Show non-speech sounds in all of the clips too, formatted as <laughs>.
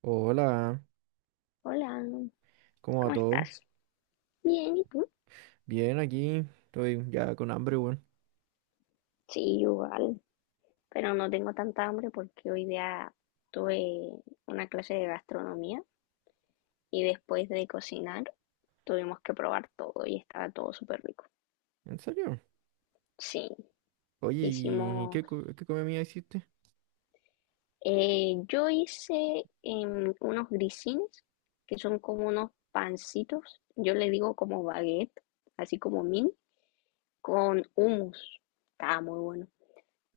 Hola, Hola, ¿cómo va ¿cómo todo? estás? Bien, ¿y tú? Bien, aquí estoy ya con hambre, weón. Sí, igual, pero no tengo tanta hambre porque hoy día tuve una clase de gastronomía y después de cocinar tuvimos que probar todo y estaba todo súper rico. ¿En serio? Sí, Oye, ¿y hicimos, qué comida hiciste? Yo hice unos grisines que son como unos pancitos, yo le digo como baguette, así como mini, con hummus. Estaba muy bueno.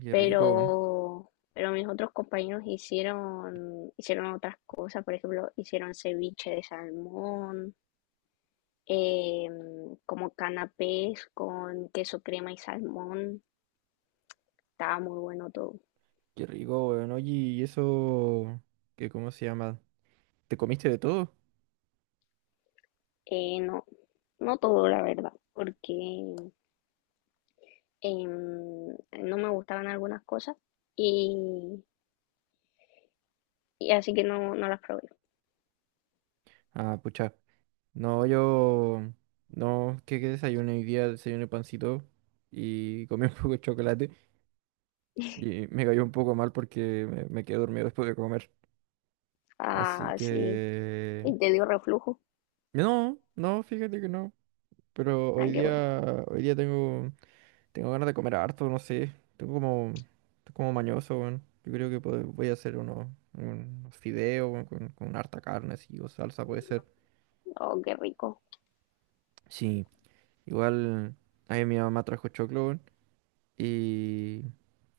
Qué rico, weón. Pero mis otros compañeros hicieron otras cosas, por ejemplo, hicieron ceviche de salmón, como canapés con queso crema y salmón, estaba muy bueno todo. Qué rico, weón. Oye, ¿y eso? ¿Qué, cómo se llama? ¿Te comiste de todo? No, no todo, la verdad, porque no me gustaban algunas cosas y, y así que no, no las probé. Ah, pucha. No, yo... No, ¿qué, qué desayuné hoy día? Desayuné pancito y comí <laughs> un poco de chocolate y me cayó un poco mal porque me quedé dormido después de comer. Así Ah, sí, que... y te dio reflujo. No, no, fíjate que no. Pero Ah, hoy qué bueno. día, hoy día tengo, tengo ganas de comer harto, no sé. Tengo como, estoy como mañoso, weón. Yo creo que voy a hacer unos, unos fideos, weón, con harta carne, así, o salsa puede ser. Oh, qué rico. Sí, igual ahí mi mamá trajo choclo, weón, y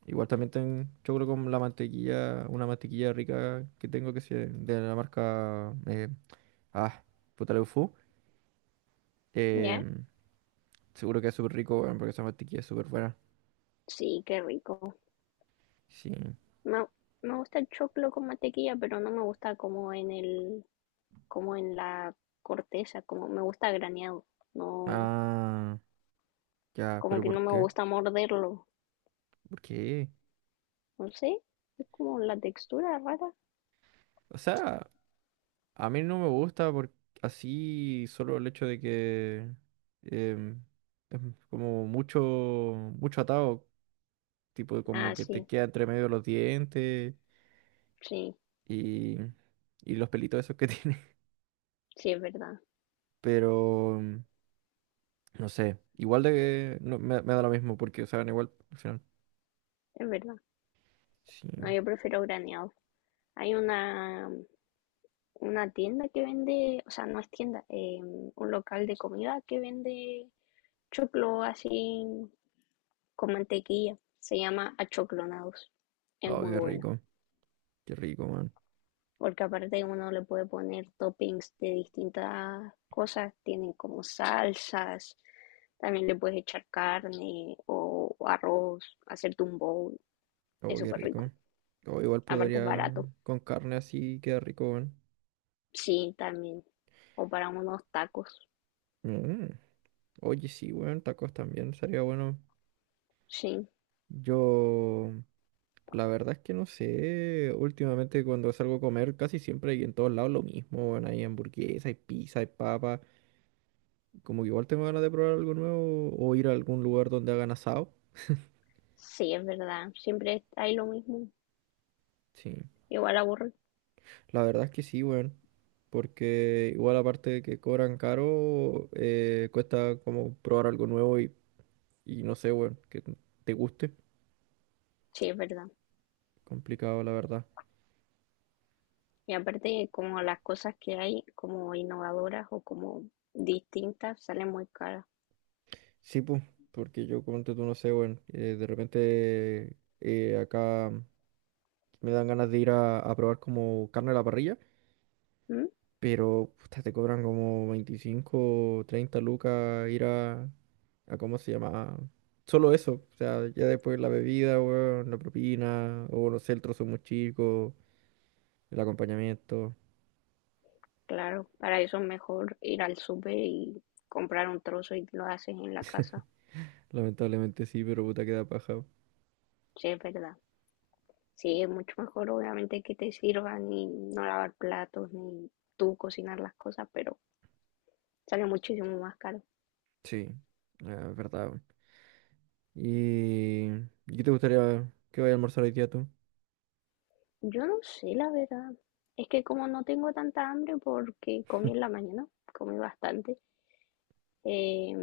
igual también tengo choclo con la mantequilla, una mantequilla rica que tengo que es de la marca, ah, puta Leufu. ¿Ya? Em, Seguro que es súper rico, weón, porque esa mantequilla es súper buena. Sí, qué rico. Sí. Me, me gusta el choclo con mantequilla, pero no me gusta como como en la corteza, como me gusta graneado. No, Ah. Ya, como pero que no ¿por me qué? gusta morderlo. ¿Por qué? No sé, es como la textura rara. O sea, a mí no me gusta por así solo el hecho de que em, es como mucho, mucho atado, tipo como Ah, que te sí, queda entre medio de los dientes sí, y, y los pelitos esos que <laughs> tiene. sí, es verdad, Pero no sé, igual de que no, me da lo mismo porque saben igual al final. es verdad. Sí. No, yo prefiero graneado. Hay una tienda que vende, o sea, no es tienda, un local de comida que vende choclo así con mantequilla. Se llama Achoclonados. Es Oh, muy bueno. Qué rico, man. Porque aparte uno le puede poner toppings de distintas cosas, tienen como salsas, también le puedes echar carne o arroz, hacerte un bowl, Oh, es qué súper rico. rico. Oh, igual Aparte es podría barato, con carne así queda rico, man. sí, también, o para unos tacos, Mm. Oye, sí, weón, tacos también, sería bueno. sí, Yo, la verdad es que no sé, últimamente cuando salgo a comer casi siempre hay en todos lados lo mismo, weón, hay hamburguesa, hay pizza, hay papa, como que igual tengo ganas de probar algo nuevo o ir a algún lugar donde hagan asado. sí, es verdad, siempre hay lo mismo, Sí, igual aburre, la verdad es que sí, weón, porque igual aparte de que cobran caro, cuesta como probar algo nuevo y no sé, weón, que te guste. sí, es verdad. Complicado, la verdad. Y aparte como las cosas que hay como innovadoras o como distintas salen muy caras. Sí, pues, porque yo como tú no sé, bueno, de repente acá me dan ganas de ir a probar como carne a la parrilla, ¿Mm? pero puta, te cobran como 25, 30 lucas ir a ¿cómo se llama? Solo eso, o sea, ya después la bebida, weón, la propina, o no sé, el trozo muy chico, el acompañamiento, Claro, para eso es mejor ir al súper y comprar un trozo y lo haces en la casa. lamentablemente sí, pero puta queda paja. Sí, es verdad. Sí, es mucho mejor obviamente que te sirvan y no lavar platos ni tú cocinar las cosas, pero sale muchísimo más caro. Sí, ah, es verdad, weón. ¿Y, ¿y qué te gustaría que vaya a almorzar hoy día tú? Yo no sé, la verdad. Es que como no tengo tanta hambre porque comí en la mañana, comí bastante, eh,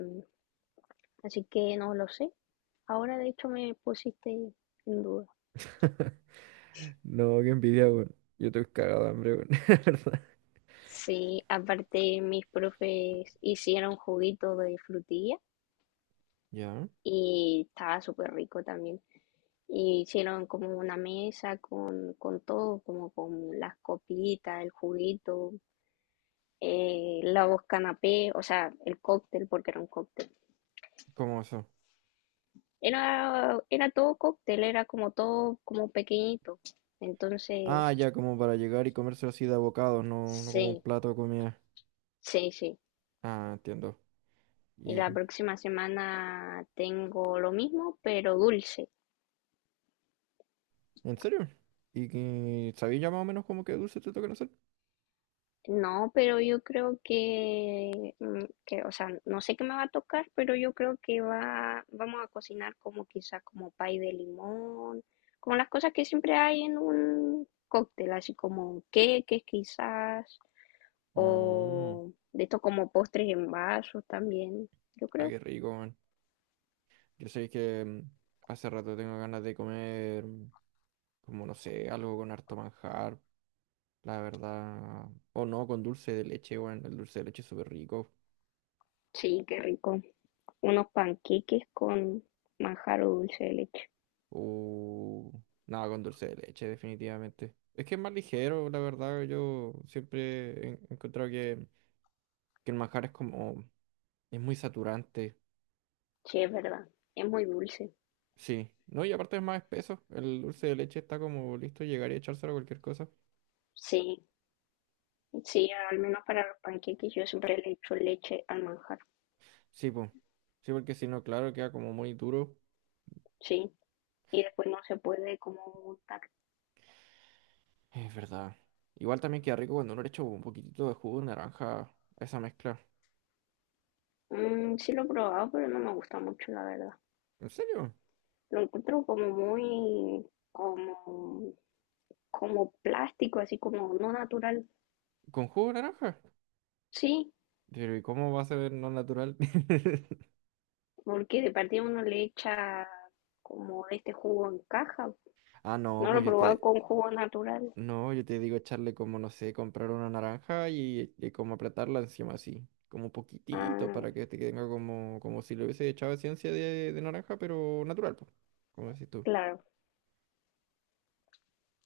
así que no lo sé. Ahora de hecho me pusiste en duda. No, qué envidia, weón. Yo estoy cagado de hambre, weón. <laughs> La verdad. Sí, aparte mis profes hicieron juguito de frutilla ¿Ya? y estaba súper rico también. Y hicieron como una mesa con todo, como con las copitas, el juguito, los canapés, o sea, el cóctel, porque era un cóctel. ¿Cómo eso? Era todo cóctel, era como todo como pequeñito. Entonces, Ah, ya, como para llegar y comerse así de bocados, no, no como un sí, plato de comida. sí, sí. Ah, entiendo. Y ¿Y la próxima semana tengo lo mismo, pero dulce. en serio? ¿Y que sabéis ya más o menos como que dulce te tocan hacer? No, pero yo creo que o sea, no sé qué me va a tocar, pero yo creo que vamos a cocinar como quizá como pay de limón, como las cosas que siempre hay en un cóctel, así como queques quizás, Mmm, o de esto como postres en vasos también, yo ah, creo. qué rico, man. Yo sé que hace rato tengo ganas de comer, como no sé, algo con harto manjar, la verdad. O no, con dulce de leche, bueno, el dulce de leche es súper rico. Sí, qué rico. Unos panqueques con manjar o dulce de leche. Uh, nada, con dulce de leche, definitivamente. Es que es más ligero, la verdad. Yo siempre he encontrado que el manjar es como... Es muy saturante. Sí, es verdad, es muy dulce. Sí. No, y aparte es más espeso. El dulce de leche está como listo, llegar y echárselo a cualquier cosa. Sí. Sí, al menos para los panqueques yo siempre le echo leche al manjar, Sí, pues. Sí, porque si no, claro, queda como muy duro. sí. Y después no se puede como untar. Es verdad. Igual también queda rico cuando uno le echa un poquitito de jugo de naranja a esa mezcla. Mm, sí lo he probado, pero no me gusta mucho, la verdad. ¿En serio? Lo encuentro como muy, como, como plástico, así como no natural. ¿Con jugo de naranja? Sí, Pero ¿y cómo va a ser no natural? <laughs> porque de partida uno le echa como de este jugo en caja. Ah, no, No lo he pues probado con jugo natural. no, yo te digo echarle como, no sé, comprar una naranja y como apretarla encima así, como un poquitito Ah, para que te tenga como, como si le hubiese echado esencia de naranja, pero natural, po, como decís tú. claro,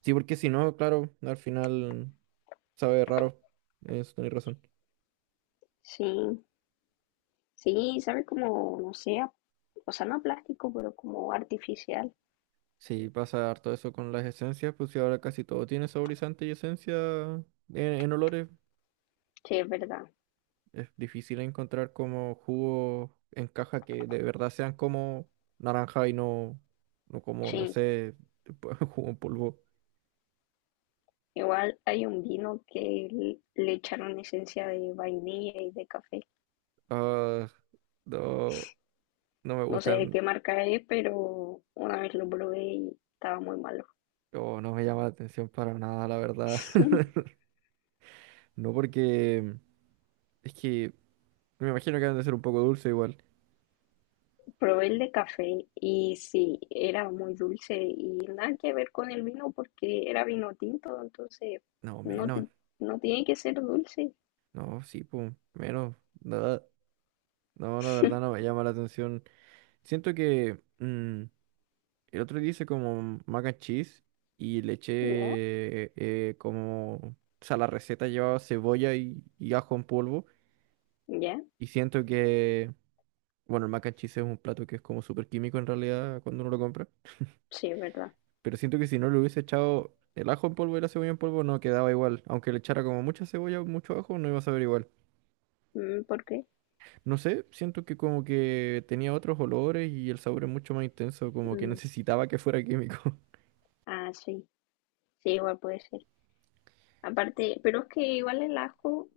Sí, porque si no, claro, al final sabe raro, eso tenés razón. sí. Sí, sabe como, no sé, o sea, no a plástico, pero como artificial. Sí, pasa harto eso con las esencias, pues si ahora casi todo tiene saborizante y esencia en, en olores. Sí, es verdad. Es difícil encontrar como jugos en caja que de verdad sean como naranja y no, no como, no Sí. sé, <laughs> jugo en polvo. Igual hay un vino que le echaron esencia de vainilla y de café. Ah, no, no me No sé de qué gustan, marca es, pero una vez lo probé y estaba muy malo. o no me llama la atención para nada, la verdad. <laughs> <laughs> No porque es que me, imagino que han de ser un poco dulce igual. Probé el de café y sí, era muy dulce y nada que ver con el vino porque era vino tinto, entonces No, no, menos. No tiene que ser dulce. No, sí, pum, menos. Nada. No, la verdad no me llama la atención. Siento que... el otro día hice como mac and cheese y le eché ¿Ya? Como... O sea, la receta llevaba cebolla y ajo en polvo. ¿Ya? Y siento que... Bueno, el mac and cheese es un plato que es como súper químico en realidad cuando uno lo compra. Sí, es verdad. Pero siento que si no le hubiese echado el ajo en polvo y la cebolla en polvo no quedaba igual. Aunque le echara como mucha cebolla o mucho ajo no iba a saber igual. Mm, ¿por qué? No sé, siento que como que tenía otros olores y el sabor es mucho más intenso. Como que Mm, necesitaba que fuera químico. <laughs> ah, sí. Sí, igual puede ser. Aparte, pero es que igual el ajo.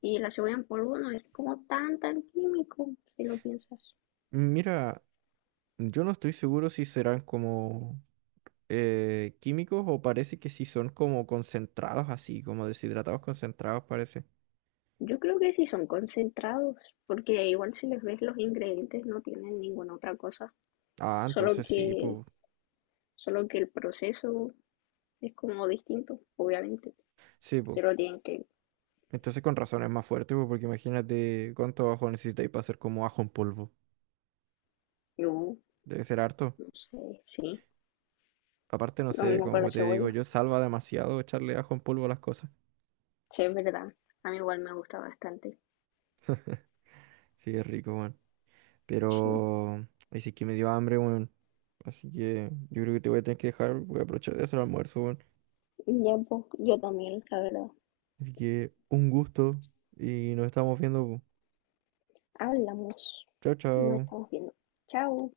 Y la cebolla en polvo no es como tan, tan químico, si lo piensas. Mira... Yo no estoy seguro si serán como químicos o parece que sí son como concentrados así, como deshidratados concentrados parece. Yo creo que sí son concentrados, porque igual si les ves los ingredientes no tienen ninguna otra cosa, Ah, solo entonces sí, que, pues, solo que el proceso es como distinto, obviamente. sí, pues. Se lo tienen que, Entonces con razón es más fuerte, pues, porque imagínate cuánto ajo necesitáis para hacer como ajo en polvo. yo Debe ser harto. no sé, sí, Aparte, no lo sé, mismo con la como te digo, cebolla, yo salva demasiado echarle ajo en polvo a las cosas. sí, es verdad, a mí igual me gusta bastante. Sí, es rico, weón. Sí, Pero, ay, sí que me dio hambre, weón. Así que yo creo que te voy a tener que dejar, voy a aprovechar de hacer el almuerzo, weón. ya, pues, yo también, la verdad. Así que un gusto y nos estamos viendo, po. Hablamos, Chao, nos chao. estamos viendo. Chao.